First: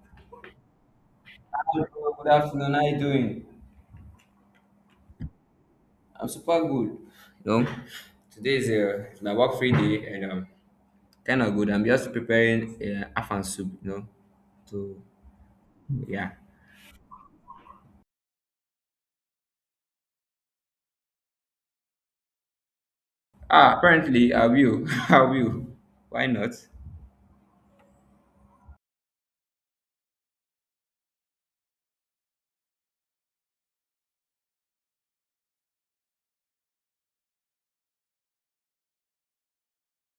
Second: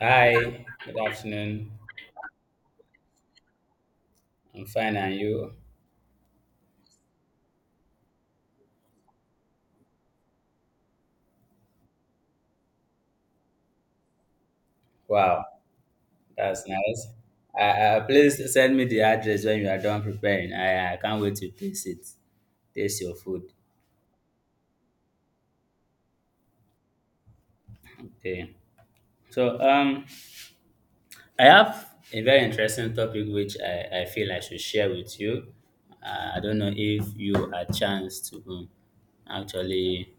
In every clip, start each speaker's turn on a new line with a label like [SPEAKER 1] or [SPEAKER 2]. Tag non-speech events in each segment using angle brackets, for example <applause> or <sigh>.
[SPEAKER 1] Hi, good afternoon.
[SPEAKER 2] Hello, good afternoon. How you doing?
[SPEAKER 1] I'm fine, and you?
[SPEAKER 2] I'm super good. No, today is my work free day and kind of good. I'm just preparing afan soup, you know. To
[SPEAKER 1] Wow,
[SPEAKER 2] yeah.
[SPEAKER 1] that's nice. Please send me the address when you are done preparing. I can't wait to taste it. Taste your food.
[SPEAKER 2] Ah, apparently I will. <laughs> I will. Why not?
[SPEAKER 1] Okay. So um, I have a very interesting topic which I feel I should share with you. I don't know if you had chance to actually,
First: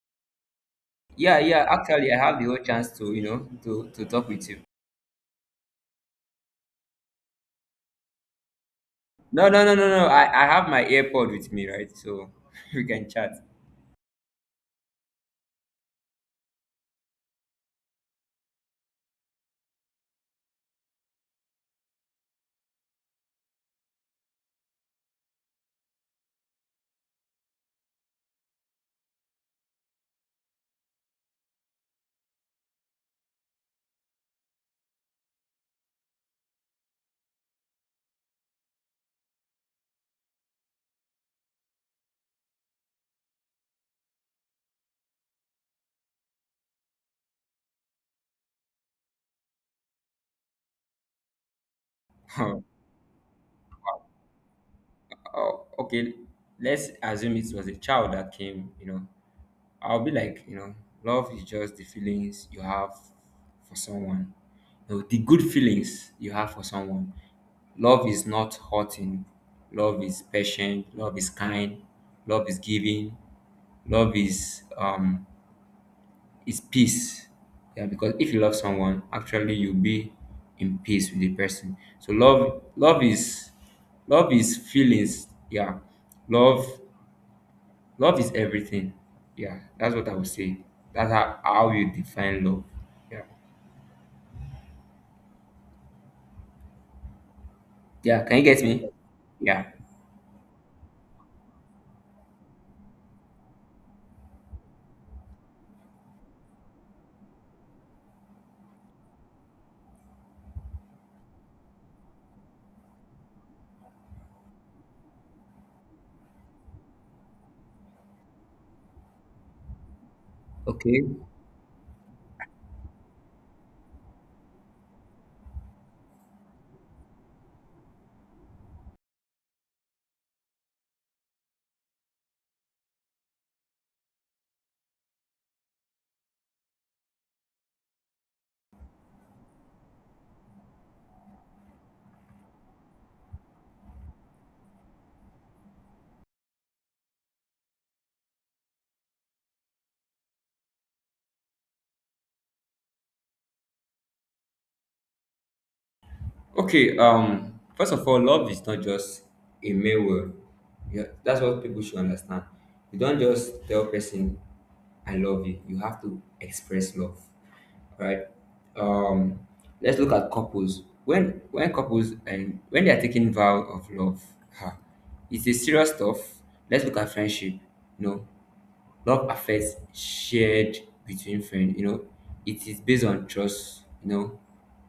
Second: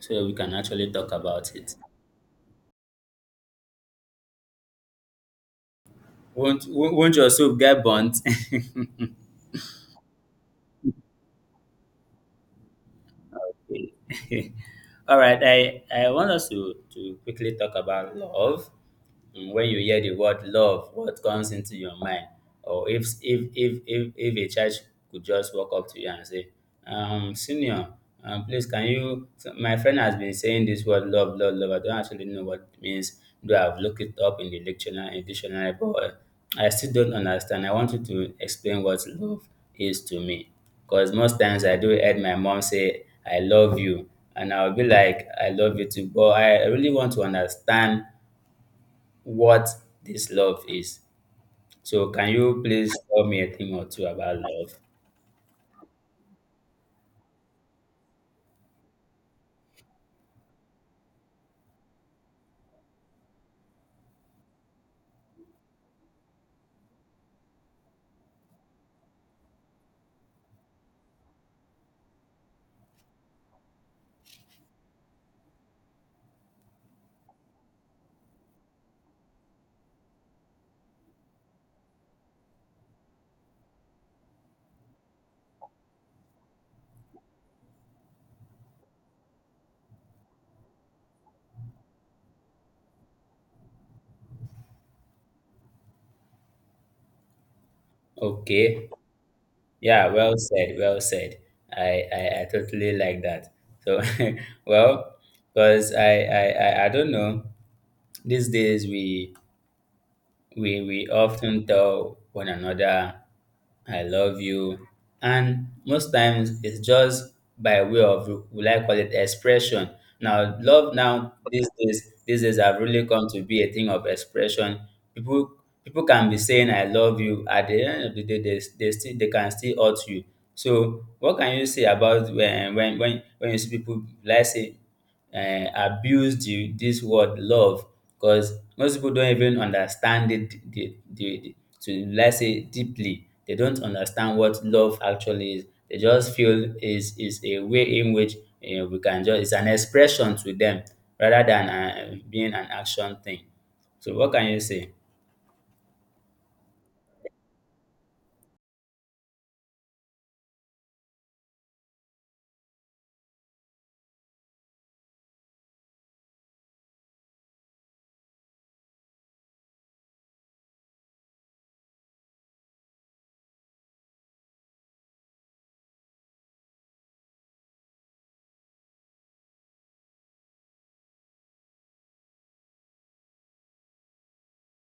[SPEAKER 1] so we can actually talk
[SPEAKER 2] Yeah,
[SPEAKER 1] about
[SPEAKER 2] yeah.
[SPEAKER 1] it.
[SPEAKER 2] Actually, I have the whole chance to you know to talk with you.
[SPEAKER 1] Won't your soup get burnt? <laughs>
[SPEAKER 2] No, no, no, no, no. I have my AirPod with me, right? So <laughs> we can chat.
[SPEAKER 1] <laughs> All right, I want us to quickly talk about love. When you hear the word love, what comes into your mind? Or if a child could just walk up to you and say, senior, please, can you, so my friend has been saying this word love, love, love, I don't actually know what it means. Do I've looked it up in the dictionary, in dictionary, but I still don't understand. I want you to explain what love is to me, because most times I do heard my mom say I love you, and I'll be like I love you too, but I really want to understand what this love is. So, can you
[SPEAKER 2] <laughs>
[SPEAKER 1] please tell me a thing or two about love?
[SPEAKER 2] Oh, okay. Let's assume it was a child that came, you know, I'll be like, you know, love is just the feelings you have for someone. You know, the good feelings you have for someone. Love is not hurting. Love is patient. Love is kind. Love is giving. Love is peace. Yeah, because if you love someone, actually you'll be in peace with the person. So love is love is feelings. Yeah. Love Love is everything. Yeah, that's what I would say. That's how you define love. Yeah. Yeah, can you get
[SPEAKER 1] Okay.
[SPEAKER 2] me? Yeah.
[SPEAKER 1] Yeah, well said, well said. I totally like that. So, <laughs> well, because I don't know, these days we we often tell one another, I love you. And most times it's just by way of, will I call it expression. Now, love
[SPEAKER 2] Okay.
[SPEAKER 1] now, these days have really come to be a thing of expression. People can be saying I love you. At the end of the day, they still they can still hurt you. So what can you say about when you see people, let's say abuse this word love? Because most people don't even understand it, to let's say, deeply, they don't understand what love actually is. They just feel is a way in which you we can just, it's an expression to them rather than being an action thing. So what can you say?
[SPEAKER 2] Okay, first of all, love is not just a mere word. Yeah, that's what people should understand. You don't just tell person I love you. You have to express love. Right? Um, let's look at couples. When couples and when they are taking vow of love, ha, it's a serious stuff. Let's look at friendship. You know, love affairs shared between friends, you know, it is based on trust, you know,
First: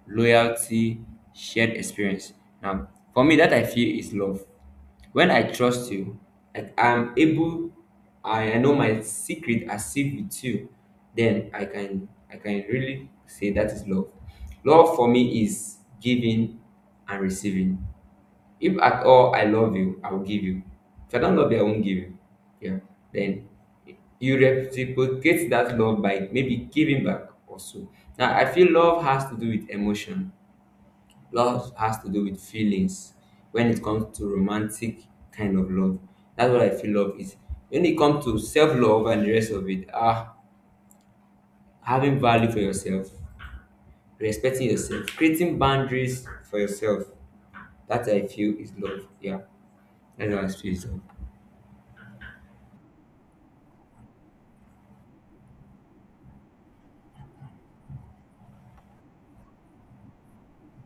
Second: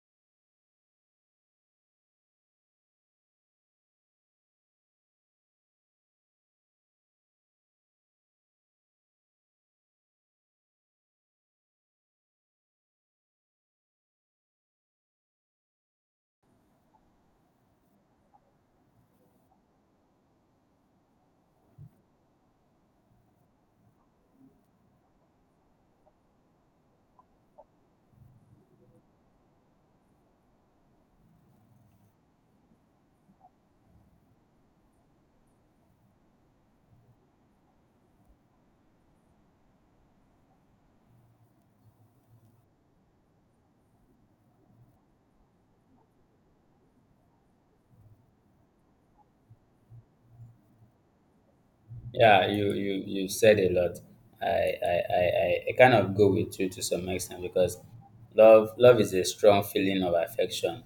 [SPEAKER 2] loyalty, shared experience. Now for me, that I feel is love. When I trust you, like I'm able, I know my secret as if with you, then i can really say that is love. For me is giving and receiving. If at all I love you, I will give you. If I don't love you, I won't give you. Yeah. Then you reciprocate that love by maybe giving back also. Now I feel love has to do with emotion. Love has to do with feelings when it comes to romantic kind of love. That's what I feel love is. When it comes to self-love and the rest of it, ah, having value for yourself, respecting yourself, creating boundaries for yourself. That I feel is love. Yeah. That's how I feel is love.
[SPEAKER 1] Yeah, you said a lot. I kind of go with you to some extent, because love is a strong feeling of affection,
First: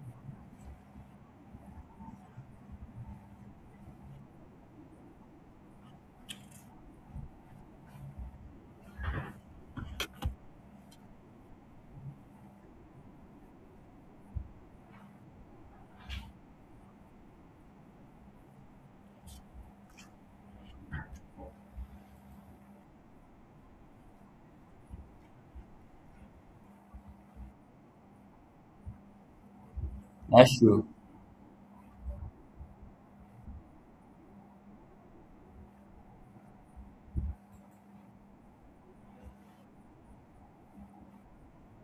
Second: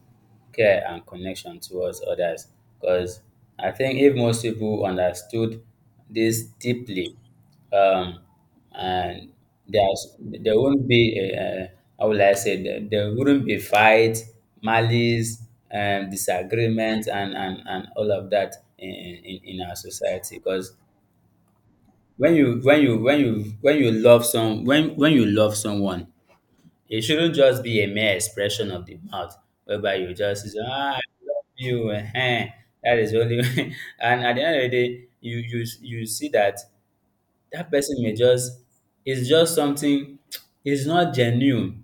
[SPEAKER 1] care, and connection towards others. Because I think if most people understood this deeply, um, and there won't be a, how will I say, there wouldn't be fight, malice, disagreement, and all of that in in our society. Because when you when you when you when you love some, when you love someone, it shouldn't just be a mere expression of the mouth, whereby you just say, ah, I love you, that is only. <laughs> And at the end of the day, you see that that person may just, it's just something. <tsk> It's not genuine.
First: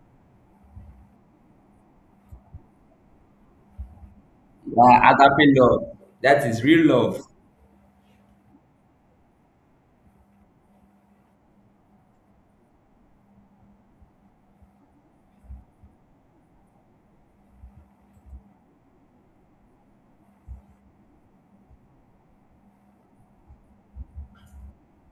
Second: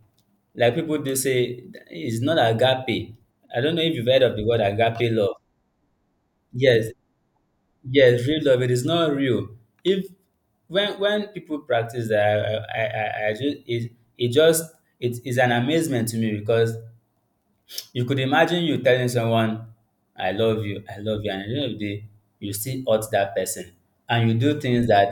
[SPEAKER 1] Like people do say, it's not agape. I don't know if you've heard of the word
[SPEAKER 2] Yeah,
[SPEAKER 1] agape love.
[SPEAKER 2] agape love. That is real
[SPEAKER 1] Yes.
[SPEAKER 2] love.
[SPEAKER 1] Yes, real love. It is not real. If when people practice that, I just it, it just it is an amazement to me. Because you could imagine you telling someone, I love you," and at the end of the day, you still hurt that person, and you do things that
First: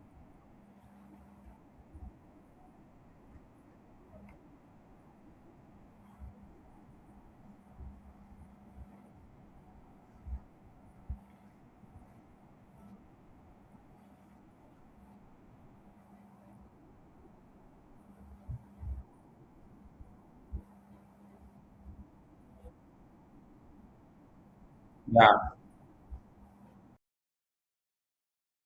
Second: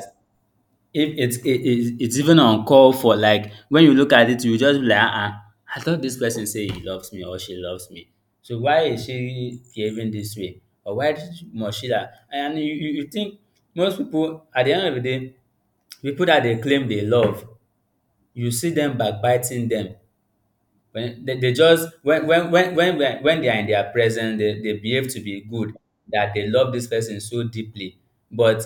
[SPEAKER 1] if it's it it's even uncalled for. Like, when you look at it, you just be like, "Uh-uh, I thought this person say he loves me or she loves me. So why is she behaving this way? Or why did- must she that?" And you think most people, at the end of the day, people that they claim they love, you see them backbiting them. When they just when they are in their presence, they behave to
[SPEAKER 2] Yeah.
[SPEAKER 1] be good, that they love this person so deeply. But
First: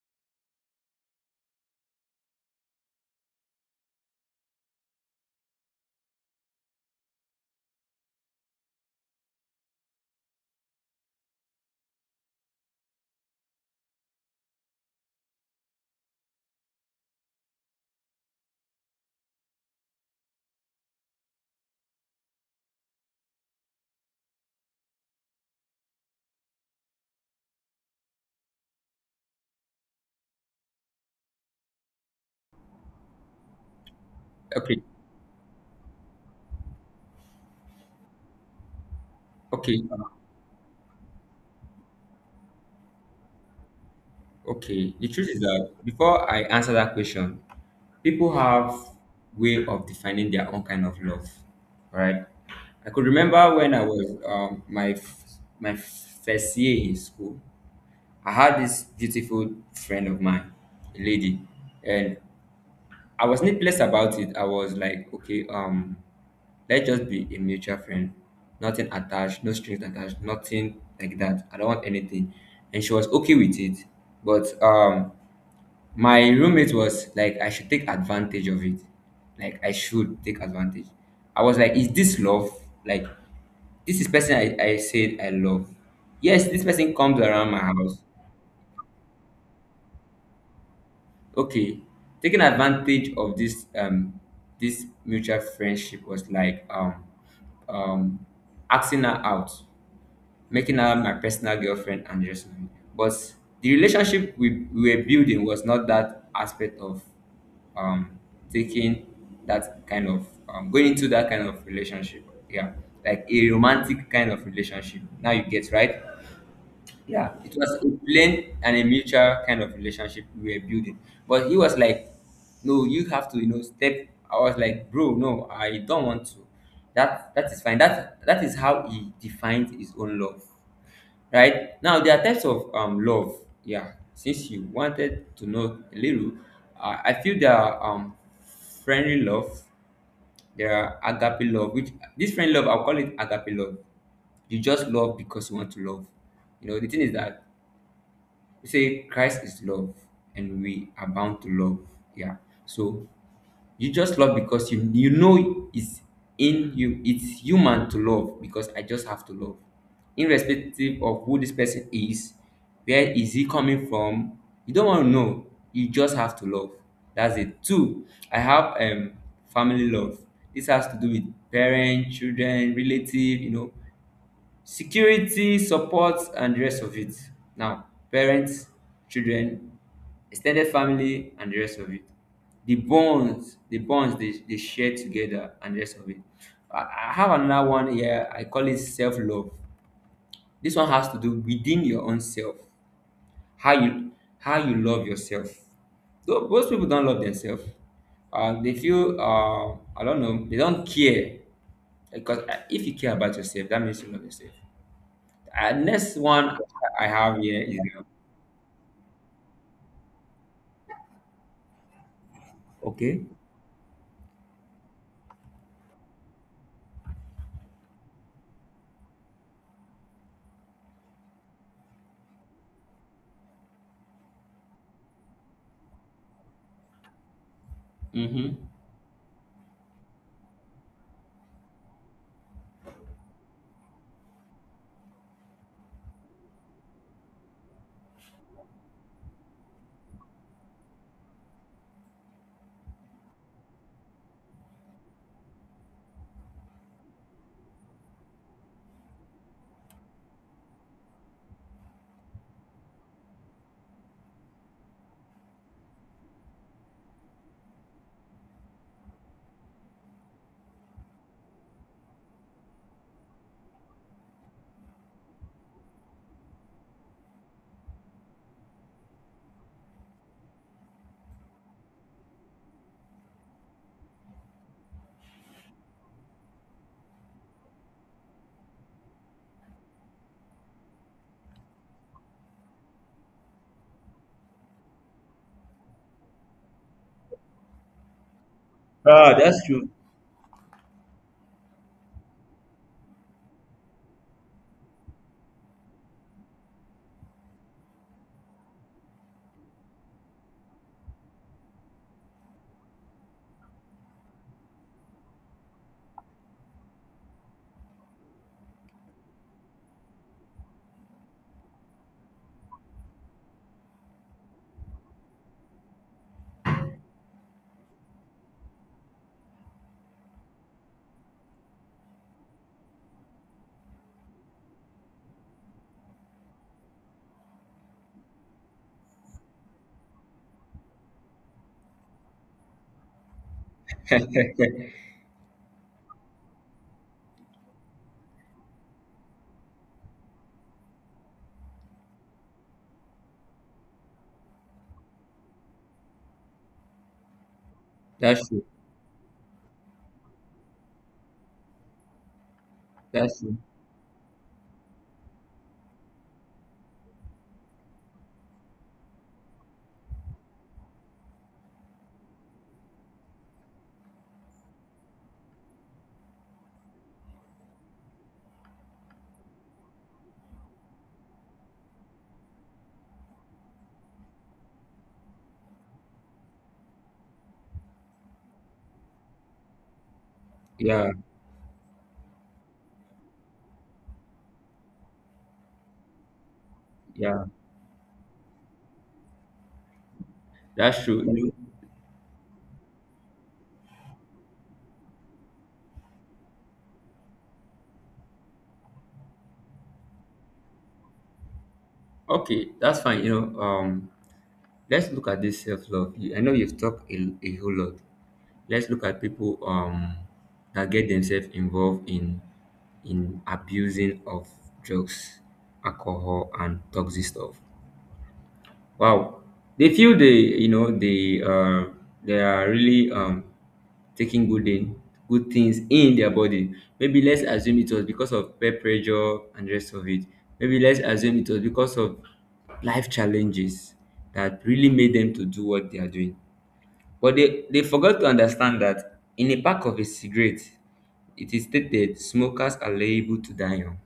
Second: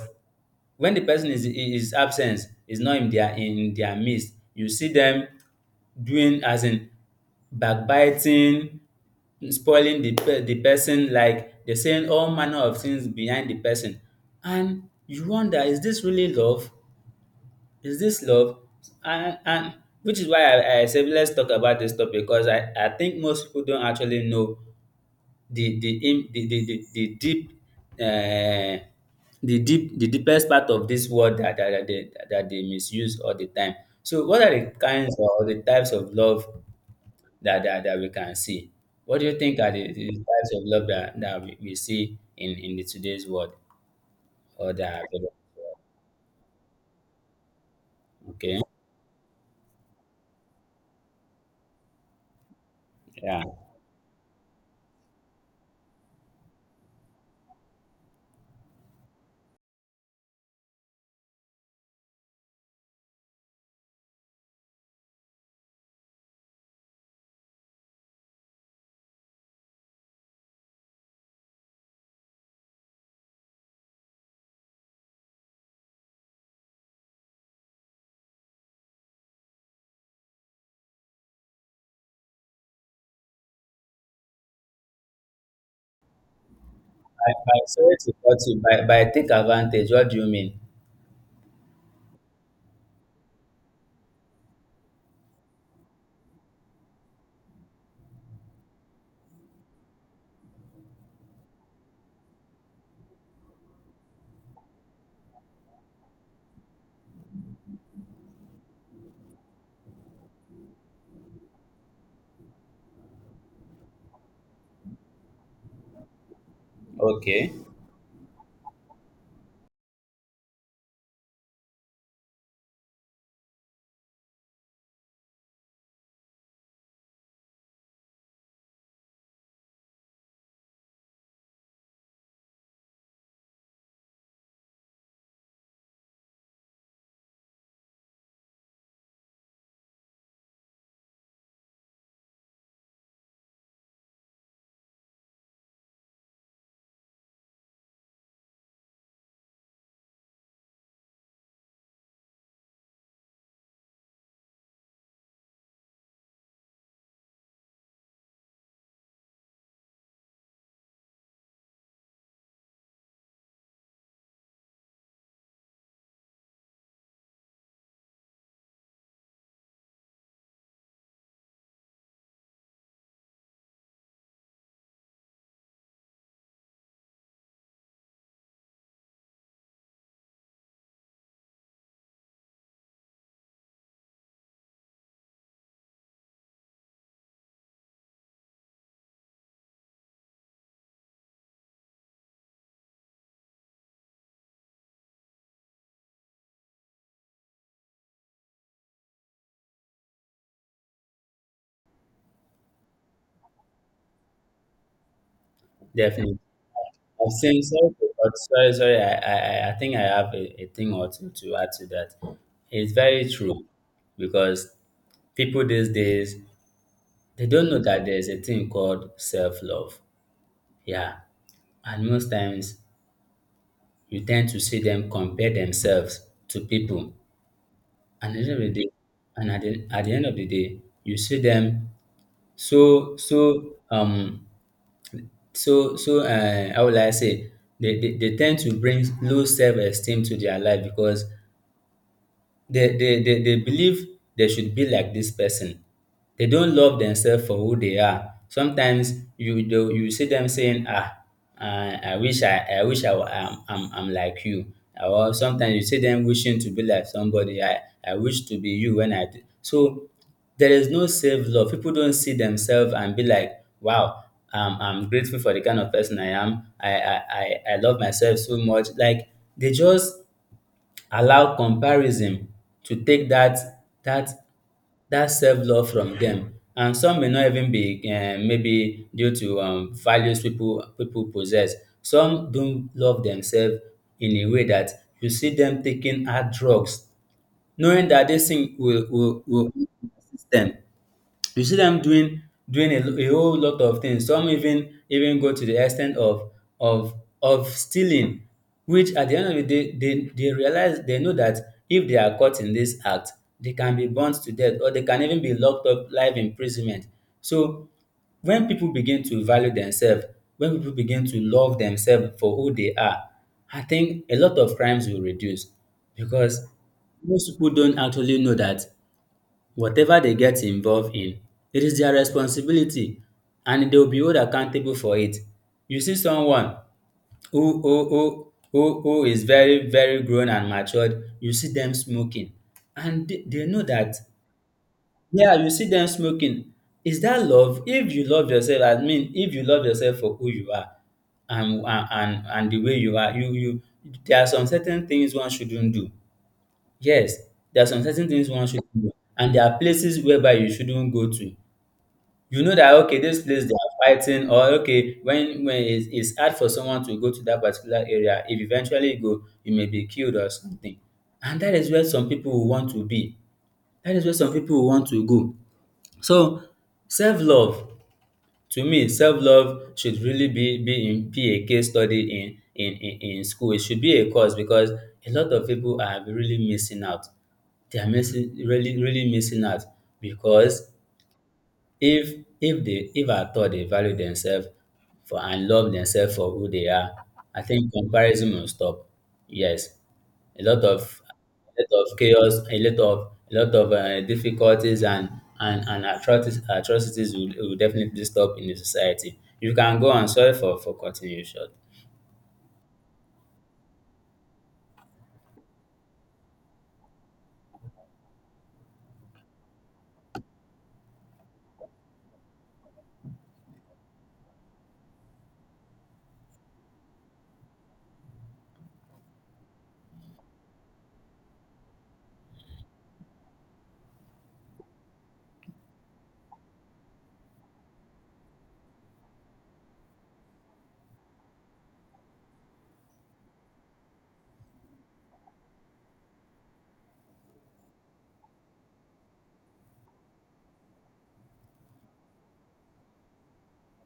[SPEAKER 1] when the person is absent, is not in their midst, you see them doing, as in backbiting, spoiling the pe- the person, like they're saying all manner of things behind the person. And you wonder, is this really love? Is this love? And which is why I said let's talk about this topic, because I think most people don't actually know the im the deep um the deep the deepest part of this world that they that they misuse all the time. So what are the
[SPEAKER 2] Okay.
[SPEAKER 1] kinds or the types of love that that we can see? What do you think are
[SPEAKER 2] Okay.
[SPEAKER 1] the types of love that, that we see in the today's world or
[SPEAKER 2] Okay.
[SPEAKER 1] that are
[SPEAKER 2] The truth
[SPEAKER 1] available?
[SPEAKER 2] is that before I answer that question, people
[SPEAKER 1] Okay.
[SPEAKER 2] have way of defining their own kind of love. Alright. I could
[SPEAKER 1] Yeah.
[SPEAKER 2] remember when I was my first year in school. I had this beautiful friend of mine, a lady, and I was needless about it. I was like, okay, let's just be a mutual friend. Nothing attached, no strings attached, nothing like that. I don't want anything. And she was okay with it. But my roommate was like I should take advantage of it. Like I should take advantage. I was like, is this love? Like this is person I said I love. Yes, this person comes around
[SPEAKER 1] By,
[SPEAKER 2] my
[SPEAKER 1] sorry
[SPEAKER 2] house.
[SPEAKER 1] to cut you, by take advantage, what do you mean?
[SPEAKER 2] Okay. Taking advantage of this this mutual friendship was like um asking her out, making her my personal girlfriend and just married. But the relationship we were building was not that aspect of um, taking that kind of going into that kind of relationship. Yeah, like a romantic kind of relationship. Now you get right. Yeah,
[SPEAKER 1] Okay,
[SPEAKER 2] it was a plain and a mutual kind of relationship we were building. But he was like, "No, you have to, you know, step." I was like, "Bro, no, I don't want to." That that is fine. That that is how he defined his own love, right? Now there are types of love. Yeah, since you wanted to know a little, I feel there are friendly love. There are agape love, which this friendly love I'll call it agape love. You just love because you want to love. You know the thing is that we say Christ is love, and we are bound to love. Yeah, so you just love because you know it's in you. It's human to love because I just have to love, irrespective of who this person is, where is he coming from. You don't want to know, you just have to love. That's it. Two, i have family love. This has to do with parents, children, relative, you know, security, support, and the rest of it. Now parents, children, extended family, and the rest of it, the bonds they share together and the rest of it i I have another one here, I call it self-love. This one has to do within your own self, how you love yourself. Most people don't love themselves. They feel, I don't know, they don't care, because if you care about yourself, that means you love yourself. Next
[SPEAKER 1] definitely.
[SPEAKER 2] one I
[SPEAKER 1] I
[SPEAKER 2] have here
[SPEAKER 1] think
[SPEAKER 2] is
[SPEAKER 1] so, but sorry, sorry. I think I have a thing or two to add to that. It's
[SPEAKER 2] okay.
[SPEAKER 1] very true, because people these days, they don't know that there's a thing called self-love. Yeah, and most times you tend to see them compare themselves to people, and at the end
[SPEAKER 2] Mm-hmm.
[SPEAKER 1] of the day, at the end of the day, you see them so so um how will I say, they ten to bring low self esteem to their life, because they believe they should be like this person. They don't love themselves for who they are. Sometimes you do, you see them saying, ah, I wish I wish I, wa- I'm like you. Or sometimes you see them wishing to be like somebody. I wish to be you when I do. So there is no self love. People don't see themselves and be like, wow, I'm grateful for the kind of person I am. I love myself so much. Like they just allow comparison to take that that self-love from them, and some may not even be maybe due to values people possess. Some don't love themselves in a way that you see them taking hard drugs, knowing that this thing
[SPEAKER 2] Ah, that's
[SPEAKER 1] will
[SPEAKER 2] true.
[SPEAKER 1] affect them. You see them doing a whole lot of things. Some even go to the extent of of of stealing, which at the end of the day they realize, they know that if they are caught in this act, they can be burnt to death, or they can even be locked up life imprisonment. So when people begin to value themselves, when people begin to love themselves for who they are, I think a lot of crimes will reduce, because most people don't actually know that whatever they get involved in, it is their responsibility, and they'll be held accountable for it. You see someone who is very grown and matured, you see them smoking, and they know that, yeah, you see them smoking. Is that love? If you love yourself, I mean if you love yourself for who you are and the way you are, you there are some certain things one shouldn't do. Yes, there are some certain
[SPEAKER 2] That's
[SPEAKER 1] things
[SPEAKER 2] true.
[SPEAKER 1] one shouldn't do, and there are places whereby you shouldn't go to. You know that, okay,
[SPEAKER 2] That's
[SPEAKER 1] this
[SPEAKER 2] true.
[SPEAKER 1] place they are fighting, or okay, when it's hard for someone to go to that particular area, if eventually you go, you may be killed or something. And that is where some people will want to be. That is where some people will want to go. So self-love, to me, self-love should really be in be a case study in in school. It should be a course, because a lot of people are really missing out. They are missing, really missing out, because
[SPEAKER 2] Yeah,
[SPEAKER 1] if they if at all they value themselves for and love themselves for who they are,
[SPEAKER 2] yeah,
[SPEAKER 1] I think comparison will stop. Yes, a lot
[SPEAKER 2] that's true.
[SPEAKER 1] of
[SPEAKER 2] You know,
[SPEAKER 1] a lot of chaos, a lot of difficulties and and atrocities will definitely stop in the society. You can go and, sorry for continuation.
[SPEAKER 2] okay, that's fine. You know, let's look at this self love. I know you've talked a whole lot. Let's look at people that get themselves involved in abusing of drugs, alcohol, and toxic stuff. Wow, they feel they you know they are really taking good in good things in their body. Maybe let's assume it was because of peer pressure and rest of it. Maybe let's assume it was because of life challenges that really made them to do what they are doing. But they forgot to understand that in a pack of a cigarette, it is stated smokers are liable to die young.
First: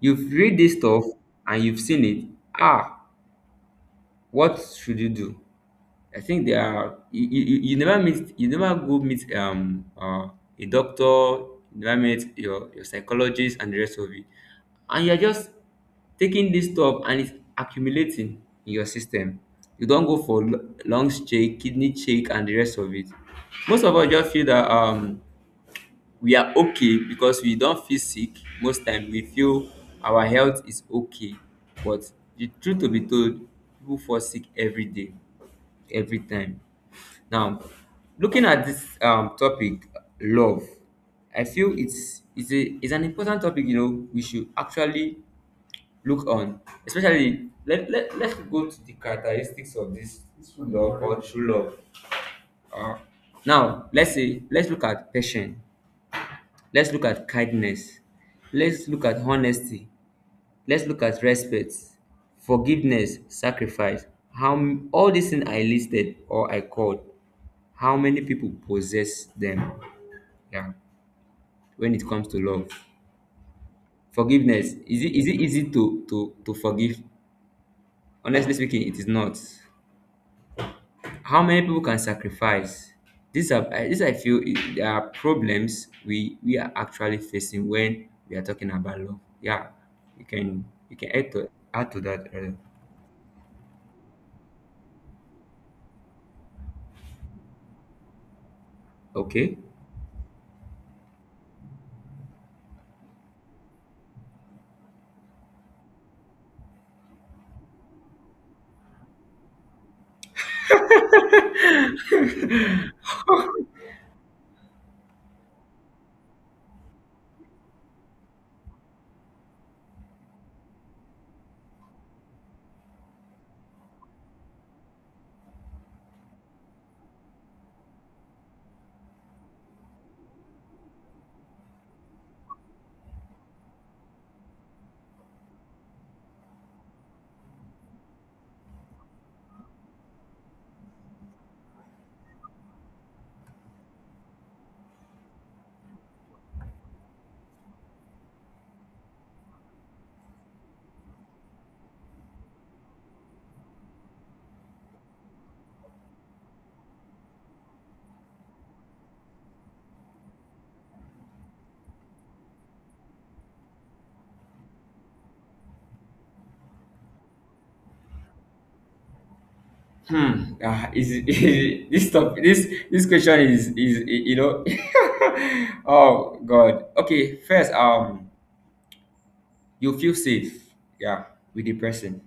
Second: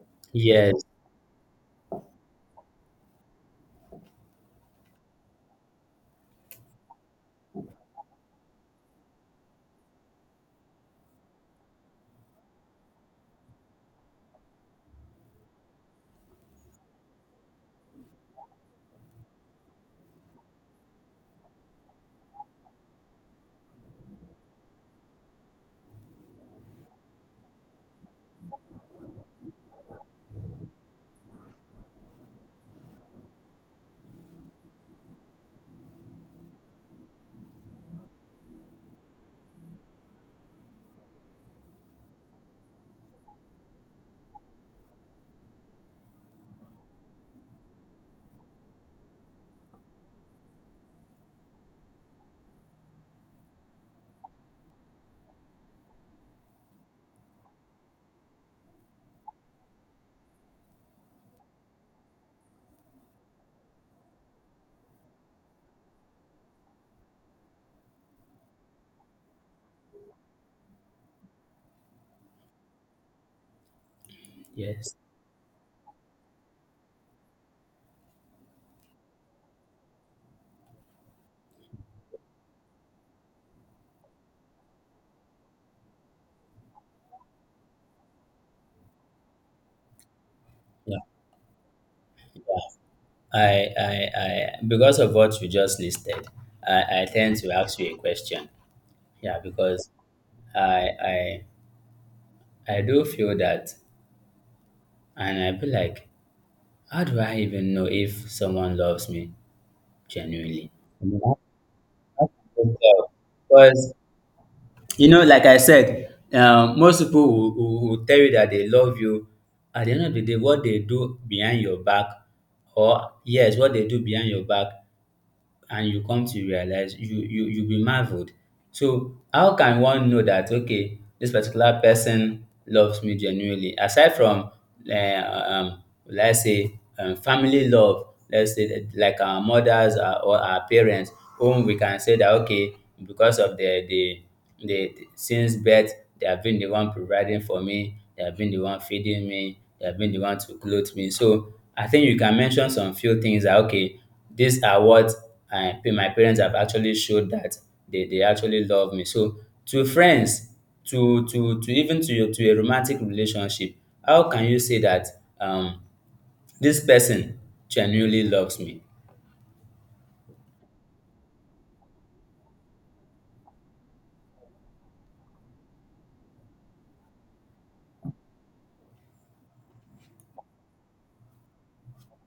[SPEAKER 2] You've read this
[SPEAKER 1] Yes,
[SPEAKER 2] stuff and you've seen it. Ah, what should you do? I think they are you, you, you you never meet you never go meet a doctor, you never meet your psychologist and the rest of it. And you're just taking this stuff and it's accumulating in your system. You don't go for lungs check, kidney check, and the rest of it. Most of us just feel that we are okay because we don't feel sick. Most time we feel our health is okay, but the truth to be told, people fall sick every day, every time. Now, looking at this topic love, I feel it's a it's an important topic, you know, we should actually look on, especially let let's go to the characteristics of this love or true love. uh, Now let's say let's look at passion. Let's look at kindness. Let's look at honesty. Let's look at respect, forgiveness, sacrifice. All these things I listed or I called, how many people possess them? Yeah, when it comes to love, forgiveness,
[SPEAKER 1] yes,
[SPEAKER 2] is it easy to forgive? Honestly speaking, it is not. How many people can sacrifice? These I feel there are problems we are actually facing when we are talking about love. Yeah, you
[SPEAKER 1] yeah,
[SPEAKER 2] can add to that.
[SPEAKER 1] yeah. I, because of what you just listed, I tend to ask you a question. Yeah,
[SPEAKER 2] Okay.
[SPEAKER 1] because I, I, I do feel that, and I be like, how do I even know if someone loves me genuinely? I mean, how can you tell? Because you know, like I said, most people will tell you that they love you. At the end of the day, what they do behind your back, or yes, what they do behind your back and you come to realize you'll be marveled. So how can one know that, okay, this particular person loves me genuinely, aside from let's say family love? Let's say that, like, our mothers or our parents, whom we can say that, okay, because of the since birth they have been the one providing for me, they have been the one feeding me, they have been the one to clothe me. So I think you can mention some few things that, okay, these are what I my parents have actually showed that they actually love me. So to friends, to even to your to a romantic relationship, how can you say that um this person genuinely loves me?
[SPEAKER 2] Hmm. Is, <laughs> is this this question is you know. <laughs> Oh God. Okay. First, you feel safe. Yeah, with the person.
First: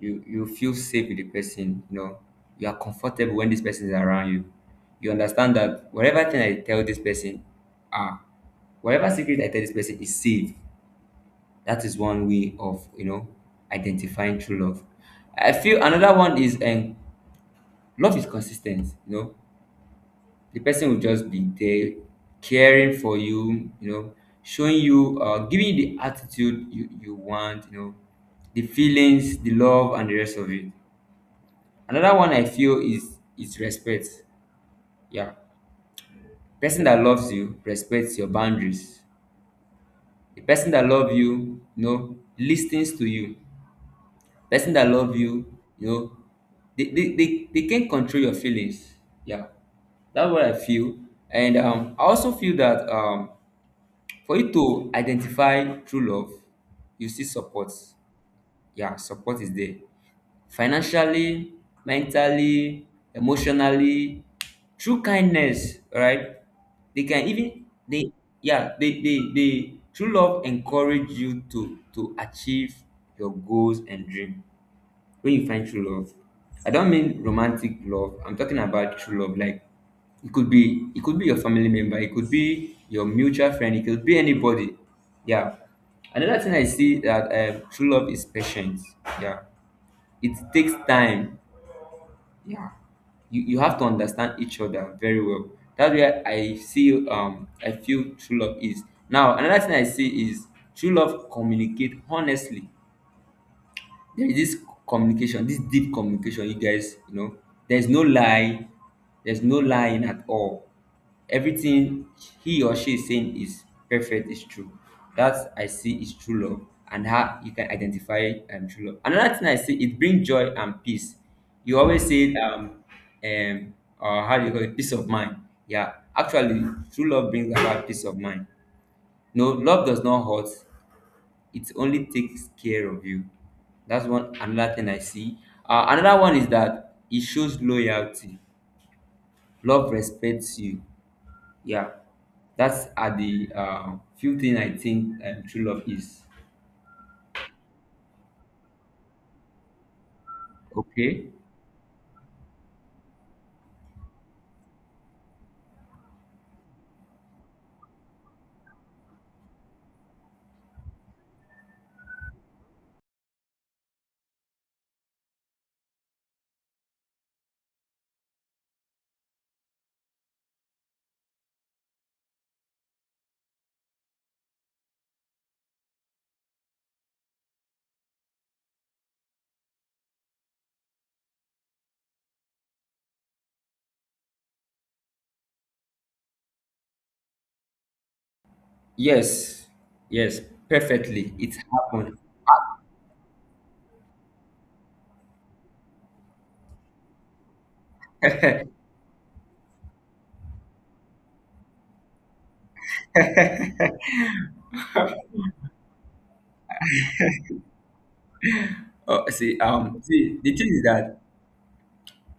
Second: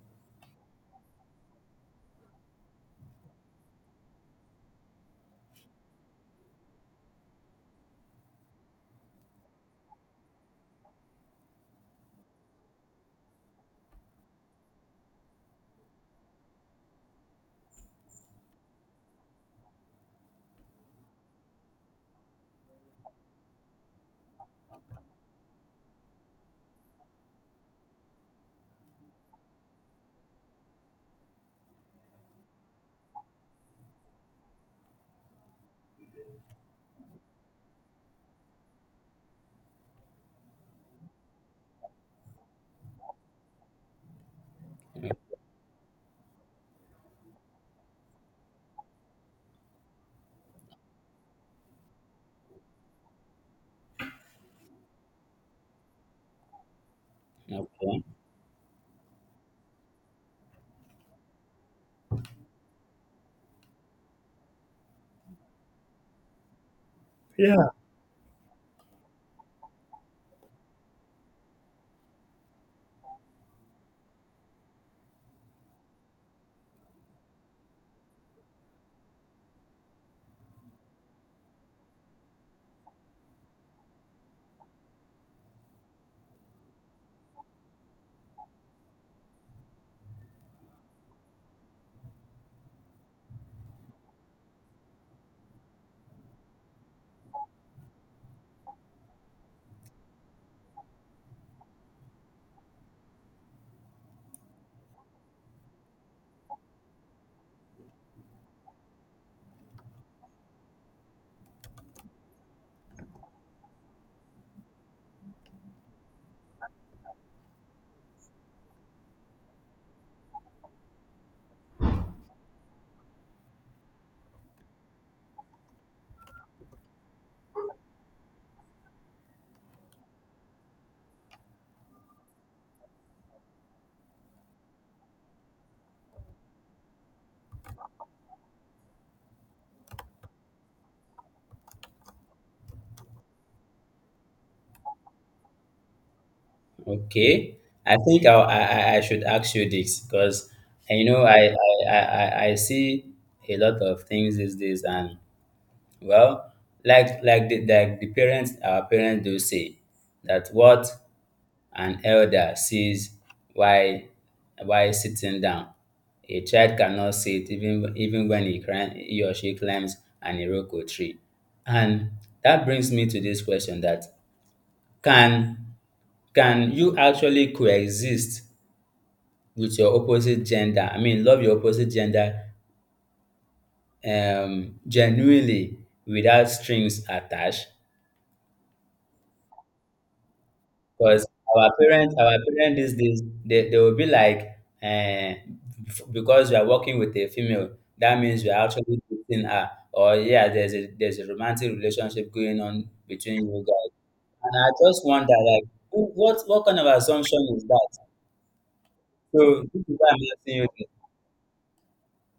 [SPEAKER 2] You feel safe with the person, you know. You are comfortable when this person is around you. You understand that whatever thing I tell this person, ah, whatever secret I tell this person, is safe. That is one way of, you know, identifying true love. I feel another one is love is consistent, you know, the person will just be there caring for you, you know, showing you giving you the attitude you want, you know, the feelings, the love, and the rest of it. Another one I feel is respect. Yeah. Person that loves you respects your boundaries. The person that love you, you know, listens to you. Person that love you, you know, they can control your feelings. Yeah. That's what I feel. And I also feel that for you to identify true love, you see support.
[SPEAKER 1] Okay.
[SPEAKER 2] Yeah, support is there. Financially, mentally, emotionally, through kindness, right? They can even they yeah, they true love encourage you to achieve your goals and dream when you find true love. I don't mean romantic love. I'm talking about true love, like it could be your family member, it could be your mutual friend, it could be anybody. Yeah. Another thing I see that true love is patience. Yeah, it takes time. Yeah. You have to understand each other very well. That's where I see I feel true love is. Now another thing I see is true love communicate honestly. There is this communication, this deep communication, you guys, there's no lie, there's no lying at all. Everything he or she is saying is perfect, is true. That I see is true love and how you can identify true love. Another thing I see, it brings joy and peace. You always say um or how do you call it, peace of mind. Yeah, actually, true love brings about peace of mind. No, love does not hurt, it only takes care of you. That's one another thing I see. Another one is that it shows loyalty. Love respects you. Yeah, that's are the few thing I think true love is.
[SPEAKER 1] Okay. I think I should ask you this, because you know
[SPEAKER 2] Okay.
[SPEAKER 1] I see a lot of things these days. And, well, like like the parents, our parents, do say that, what an elder sees "Why, why sitting down." A child cannot sit, even when he climb, he or she climbs an iroko tree. And that brings me to this question, that can can you actually coexist with your opposite gender? I mean, love your opposite gender genuinely, without strings attached.
[SPEAKER 2] Yes. Yes.
[SPEAKER 1] Because
[SPEAKER 2] Perfectly. It happened.
[SPEAKER 1] our parents these days, they will be like, because you are working with a female, that means you are
[SPEAKER 2] <laughs>
[SPEAKER 1] actually dating her. Or yeah, there's a romantic relationship going on between you guys. And I just wonder, like, what kind of assumption is that?
[SPEAKER 2] Oh, see,
[SPEAKER 1] So this is why I'm
[SPEAKER 2] see, the
[SPEAKER 1] asking you
[SPEAKER 2] truth is
[SPEAKER 1] this.
[SPEAKER 2] that,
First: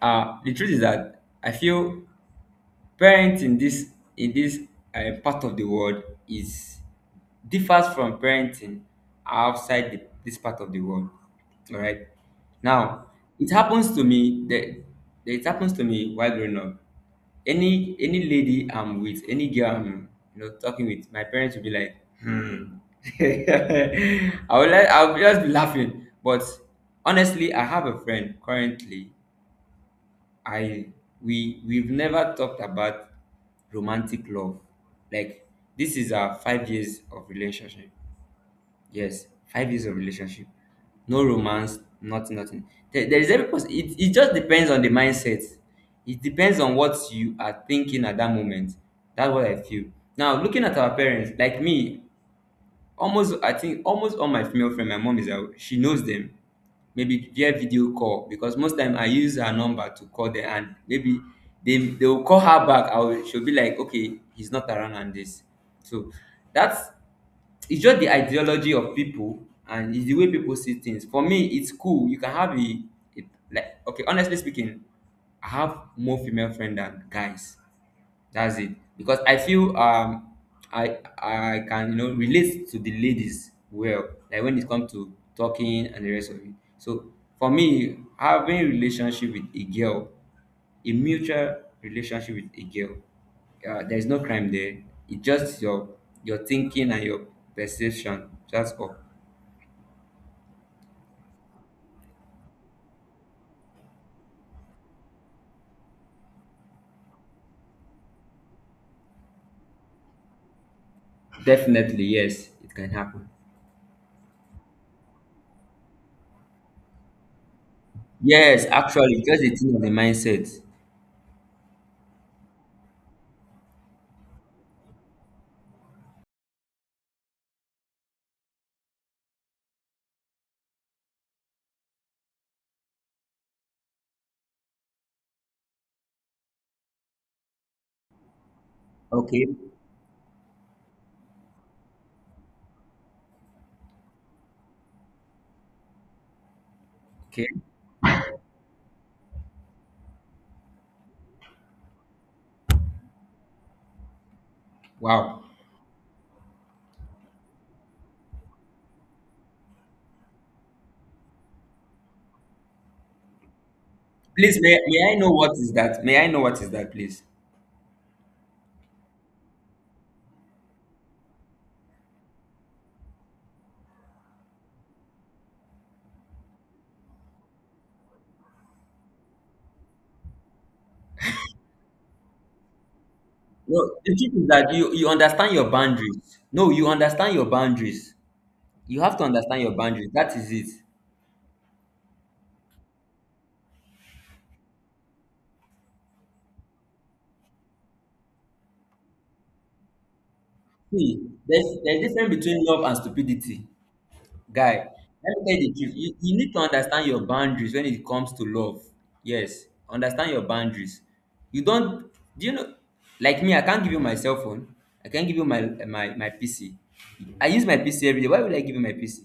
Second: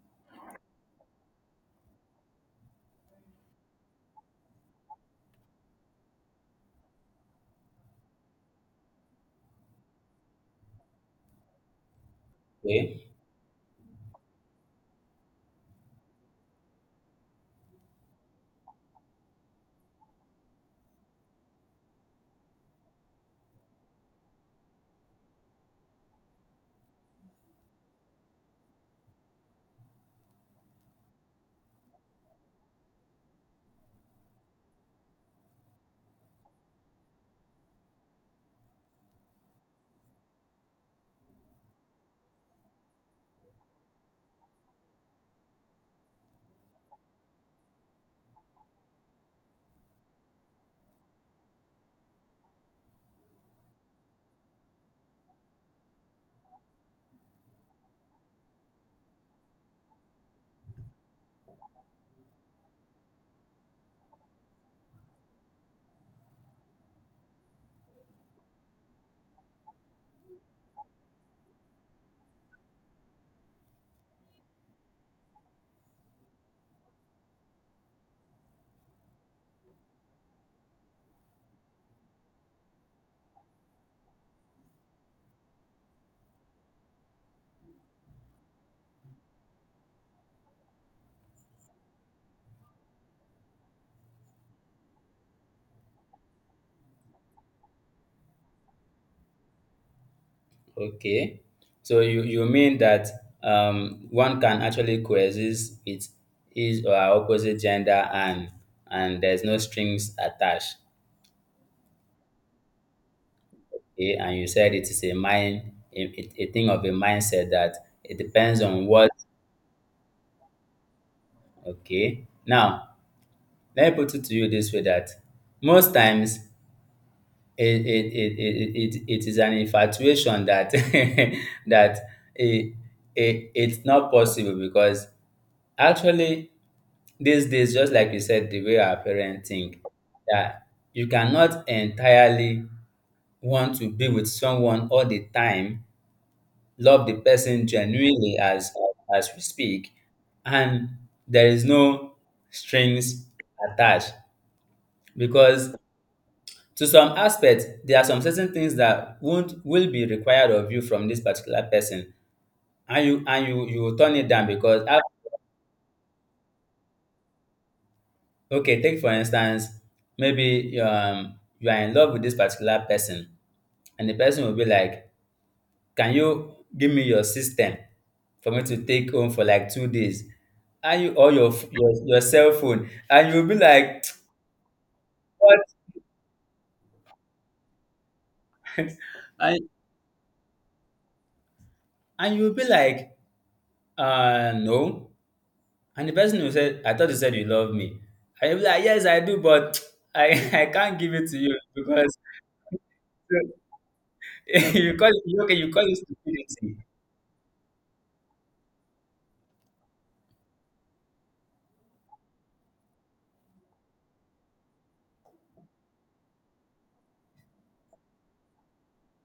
[SPEAKER 2] the truth is that I feel parents in this part of the world is differs from parenting outside this part of the world. All right.
[SPEAKER 1] Okay,
[SPEAKER 2] Now, it happens to me that it happens to me while growing up. Any lady I'm with, any girl I'm talking with, my parents will be like, <laughs> I will like, I'll just be laughing. But honestly, I have a friend currently. I we've never talked about romantic love. Like, this is our 5 years of relationship. Yes, 5 years of relationship. No romance, nothing, nothing. There is every person. It just depends on the mindset. It depends on what you are thinking at that moment. That's what I feel. Now, looking at our parents, like me, almost, I think almost all my female friends, my mom is out, she knows them. Maybe via video call, because most time I use her number to call them and maybe they will call her back. I will, she'll be like, okay, he's not around and this. So that's it's just the ideology of people and it's the way people see things. For me, it's cool. You can have a like okay, honestly speaking, I have more female friends than guys. That's it. Because I feel I can relate to the ladies well, like when it comes to talking and the rest of it. So for me, having relationship with a girl, a mutual relationship with a girl. There is no crime there. It's just your thinking and your perception. That's all.
[SPEAKER 1] okay. So you mean that one can actually coexist with his or her opposite gender, and there's no strings attached.
[SPEAKER 2] Definitely, yes, it can happen.
[SPEAKER 1] Okay, and you said it is a mind, a thing of a mindset, that it depends
[SPEAKER 2] Yes,
[SPEAKER 1] on what.
[SPEAKER 2] actually, just a thing of the mindset.
[SPEAKER 1] Okay, now let me put it to you this way, that most times it is an infatuation that <laughs> that it, it it's not possible, because actually these days, just like you said, the way our parents
[SPEAKER 2] Okay,
[SPEAKER 1] think, that you cannot entirely want to be with someone all the time, love the
[SPEAKER 2] okay.
[SPEAKER 1] person genuinely as we speak, and there is no strings attached,
[SPEAKER 2] Wow.
[SPEAKER 1] because to some aspects, there are some certain things that won't will be required of you from this particular person, and you you will turn it down
[SPEAKER 2] Please,
[SPEAKER 1] because, ah,
[SPEAKER 2] may I know what is that? May I know what is that, please?
[SPEAKER 1] okay, take for instance, maybe you are in love with this particular person, and the person will be like, "Can you give me your system for me to take home for like 2 days?" And you or your cell phone, and you'll be
[SPEAKER 2] No,
[SPEAKER 1] like,
[SPEAKER 2] the truth is that you
[SPEAKER 1] <tsk>
[SPEAKER 2] understand
[SPEAKER 1] what?
[SPEAKER 2] your boundaries. No, you understand your boundaries.
[SPEAKER 1] <laughs>
[SPEAKER 2] You have to
[SPEAKER 1] and,
[SPEAKER 2] understand your boundaries. That is it.
[SPEAKER 1] and you'll be like, uh, no. And the person who said, "I thought you said you love me." And you'll be like, yes, I do, but <tsk> I, <laughs> I can't give
[SPEAKER 2] See,
[SPEAKER 1] it to you
[SPEAKER 2] there's
[SPEAKER 1] because
[SPEAKER 2] difference between love and
[SPEAKER 1] <laughs>
[SPEAKER 2] stupidity. Guy,
[SPEAKER 1] you call
[SPEAKER 2] let me
[SPEAKER 1] it, okay,
[SPEAKER 2] tell you
[SPEAKER 1] you
[SPEAKER 2] the
[SPEAKER 1] call
[SPEAKER 2] truth.
[SPEAKER 1] it
[SPEAKER 2] You need to
[SPEAKER 1] stupidity.
[SPEAKER 2] understand your boundaries when it comes to love. Yes, understand your boundaries. You don't, do you know, like me, I can't give you my cell phone. I can't give you my PC. I use my PC every day. Why would I give you my PC?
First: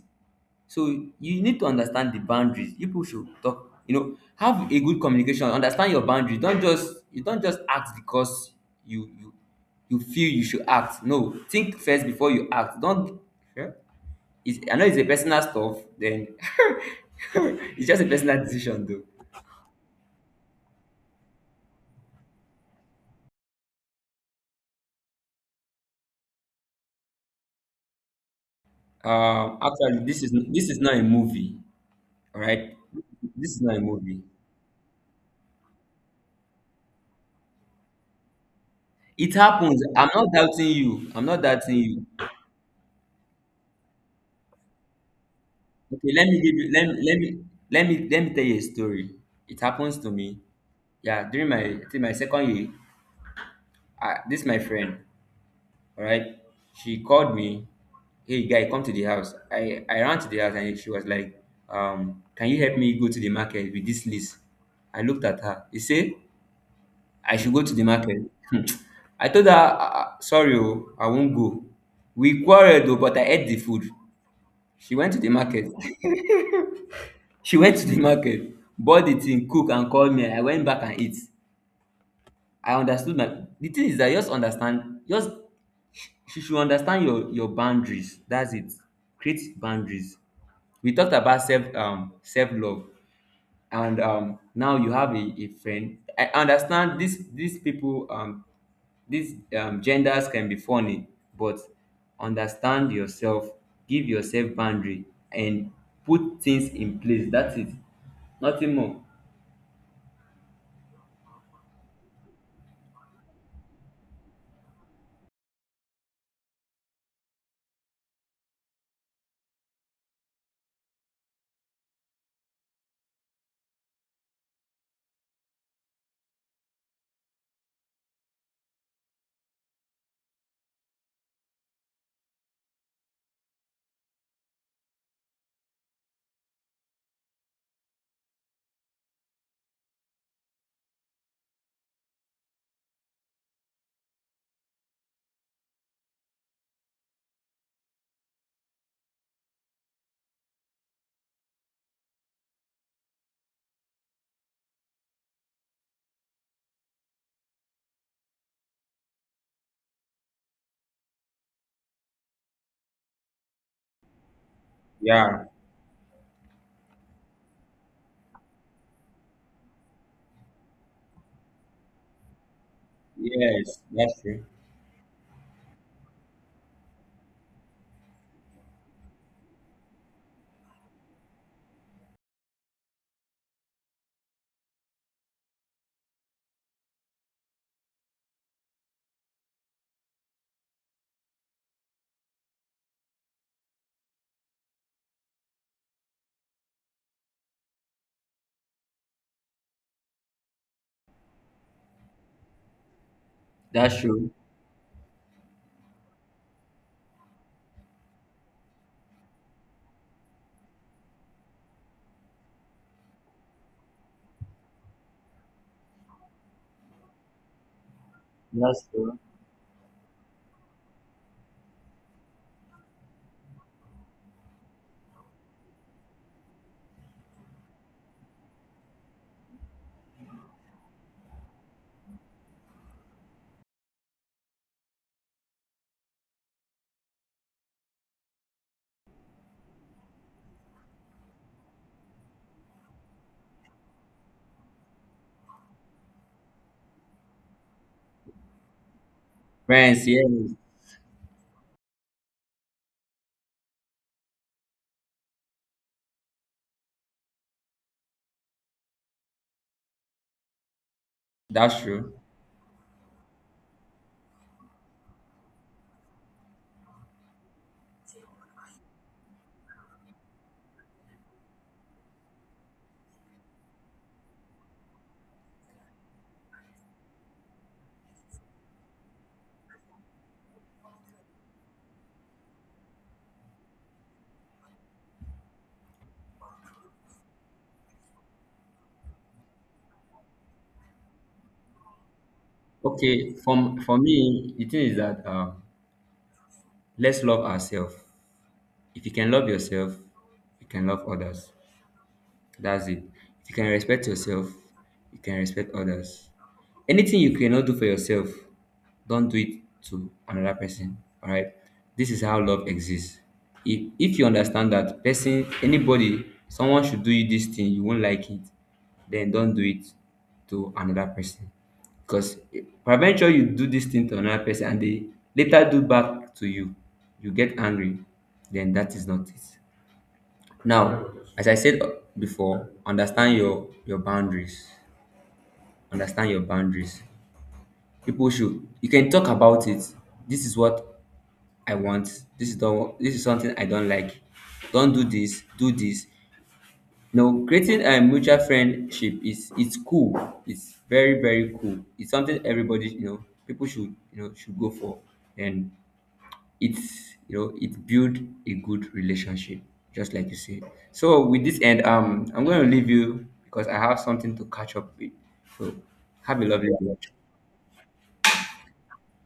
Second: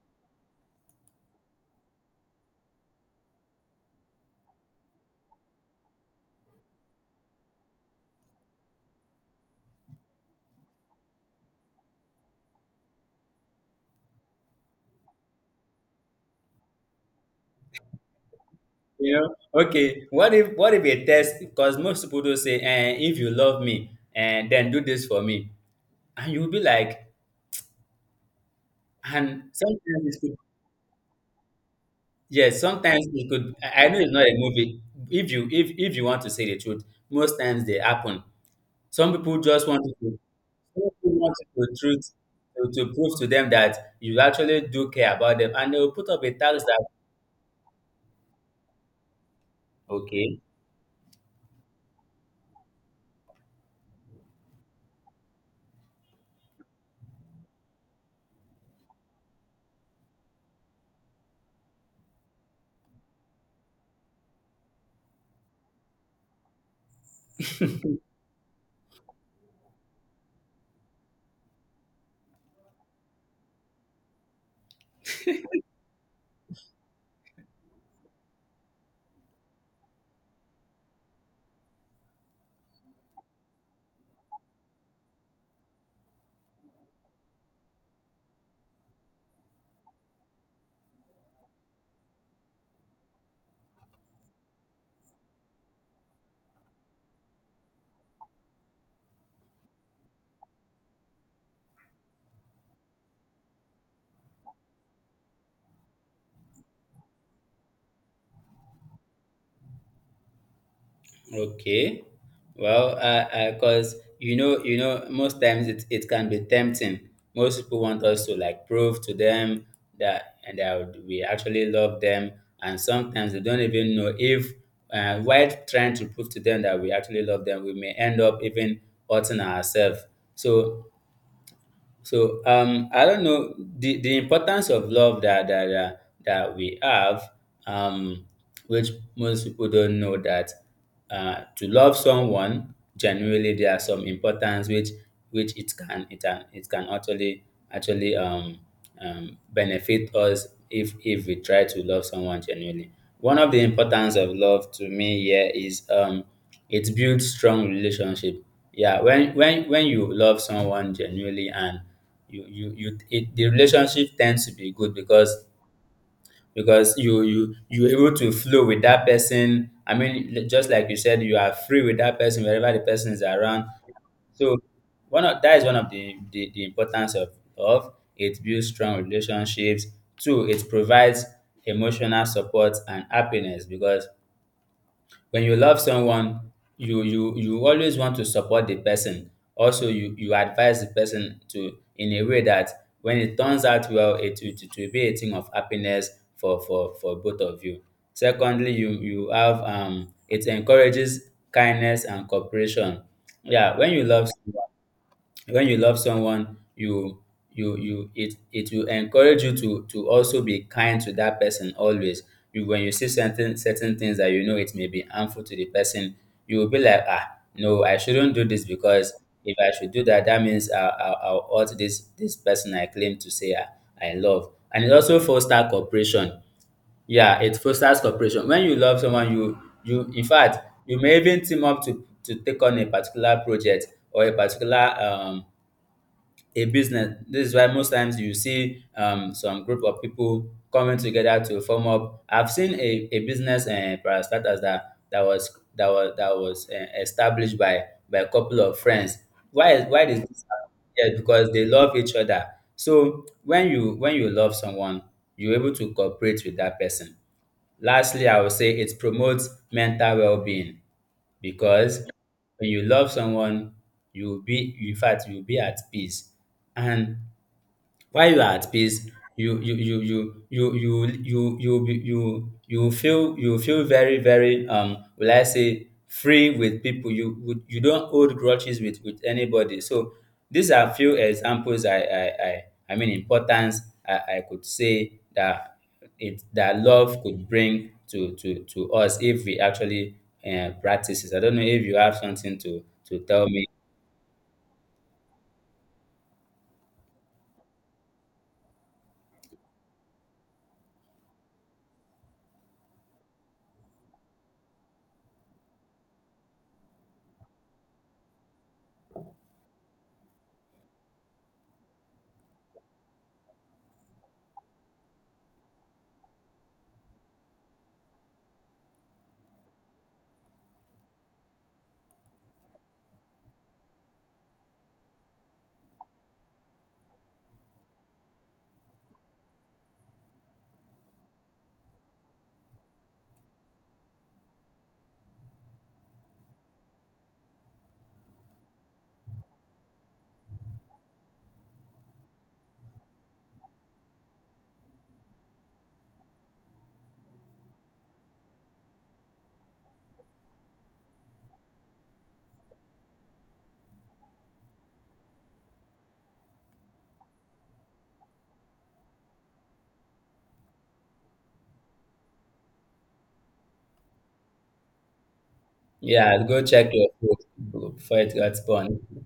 [SPEAKER 2] So you need to understand the boundaries. You People should talk, you know, have a good communication. Understand your boundaries. Don't just act because you you feel you should act. No, think first before you act. Don't, yeah? It's, I know it's a personal stuff. Then <laughs> it's just a personal decision, though.
[SPEAKER 1] You know, okay. What if, what if a test? Because most people do say, eh, if you love me, and then do this for me, and you'll be like, and
[SPEAKER 2] Actually,
[SPEAKER 1] sometimes it could,
[SPEAKER 2] this is not a movie. All
[SPEAKER 1] yes,
[SPEAKER 2] right,
[SPEAKER 1] sometimes it
[SPEAKER 2] this
[SPEAKER 1] could,
[SPEAKER 2] is not a
[SPEAKER 1] I know it's
[SPEAKER 2] movie.
[SPEAKER 1] not a movie. If you, if you want to say the truth, most times they happen. Some
[SPEAKER 2] It
[SPEAKER 1] people just
[SPEAKER 2] happens.
[SPEAKER 1] want to,
[SPEAKER 2] I'm not doubting
[SPEAKER 1] some
[SPEAKER 2] you.
[SPEAKER 1] people
[SPEAKER 2] I'm
[SPEAKER 1] want
[SPEAKER 2] not
[SPEAKER 1] to,
[SPEAKER 2] doubting
[SPEAKER 1] the
[SPEAKER 2] you.
[SPEAKER 1] truth, to, prove to them that you actually do care about them, and they will put
[SPEAKER 2] Okay,
[SPEAKER 1] up
[SPEAKER 2] let
[SPEAKER 1] a
[SPEAKER 2] me give
[SPEAKER 1] tax
[SPEAKER 2] you.
[SPEAKER 1] that,
[SPEAKER 2] Let me tell you a story. It happens to me.
[SPEAKER 1] okay.
[SPEAKER 2] Yeah, during my I think my second year, I, this my friend. All right. She called me, hey guy, come to the house. I ran to the house and she was like, can you help me go to the market with this list? I looked at her. He said, I should go to the market. <laughs> I told her, "Ah, ah, sorry, oh, I won't go. We quarreled though, but I ate the food. She went to the market. <laughs> She went to the market, bought the thing, cook and called me. I went back and eat. I understood my the thing is that just understand, just she should understand your boundaries. That's it, create boundaries. We talked about self self love, and now you have a friend. I understand this these people these genders can be funny, but understand yourself, give yourself boundary, and put things in place. That's it, nothing more.
[SPEAKER 1] Okay. Well, because you know, most times it, it can be tempting. Most people want us to, like, prove to them that, and that we actually love them, and sometimes we don't even know if, while trying to prove to them that we actually love them, we may end up even hurting ourselves. So so I don't know the importance of love that that we have, um, which most people don't know, that to love someone genuinely, there are some importance which it can it can actually actually benefit us if we try to love someone genuinely. One of the importance of love to me here is, it builds strong relationship. Yeah, when when you love someone genuinely, and the relationship tends to be good,
[SPEAKER 2] Yeah,
[SPEAKER 1] because you you're able to flow with that person. I mean, just like you said, you are free with that person wherever the person is around.
[SPEAKER 2] yes, that's true.
[SPEAKER 1] So one of that is one of the, the importance of, it builds strong relationships. Two, it provides emotional support and happiness, because when you love someone, you you always want to support the person. Also, you advise the person to, in a way that when it turns out well, it will, it will be a thing of happiness for for both of you. Secondly, you have, it encourages kindness and cooperation. Yeah, when
[SPEAKER 2] That's
[SPEAKER 1] you love
[SPEAKER 2] true.
[SPEAKER 1] someone, when you love someone, you you it, it will encourage you to also be kind to that person always. You, when you see certain certain things that you know it may be harmful to the person, you will be like, ah, no, I shouldn't do this,
[SPEAKER 2] That's
[SPEAKER 1] because
[SPEAKER 2] true.
[SPEAKER 1] if I should do that, that means I will hurt this person I claim to say I love. And it also fosters cooperation. Yeah, it fosters cooperation. When you love someone, you, in fact, you may even team up to take on a particular project, or a particular a business. This is why most times you see, some group of people coming together to form up. I've seen a business para starters that that was established by a couple of friends. Why is, why
[SPEAKER 2] Friends,
[SPEAKER 1] does this
[SPEAKER 2] yes,
[SPEAKER 1] happen? Yeah, because they love each other. So when you, when you love someone, you're able to cooperate with that person. Lastly, I would say it promotes mental well-being,
[SPEAKER 2] that's
[SPEAKER 1] because
[SPEAKER 2] true.
[SPEAKER 1] when you love someone, you will be, in fact, you will be at peace. And while you are at peace, you be- you feel, you feel very very, will I say, free with people. You would, you don't hold grudges with anybody. So these are few examples I mean, importance I could say that it, that love could bring to us if we actually practice it. I don't know if you have something to
[SPEAKER 2] Okay,
[SPEAKER 1] tell me.
[SPEAKER 2] from for me, the thing is that let's love ourselves. If you can love yourself, you can love others. That's it. If you can respect yourself, you can respect others. Anything you cannot do for yourself, don't do it to another person. All right, this is how love exists. If you understand that person, anybody, someone should do you this thing you won't like it, then don't do it to another person. Because peradventure you do this thing to another person and they later do back to you, you get angry, then that is not it. Now, as I said before, understand your boundaries. Understand your boundaries. People should. You can talk about it. This is what I want. This is don't this is something I don't like. Don't do this, do this. You know, creating a mutual friendship is it's cool. It's very, very cool. It's something everybody, you know, people should you know should go for. And it's you know it build a good relationship, just like you said. So with this end, I'm gonna leave you because I have something to catch up with. So have
[SPEAKER 1] Yeah,
[SPEAKER 2] a
[SPEAKER 1] go
[SPEAKER 2] lovely
[SPEAKER 1] check your
[SPEAKER 2] day.
[SPEAKER 1] food before it gets born.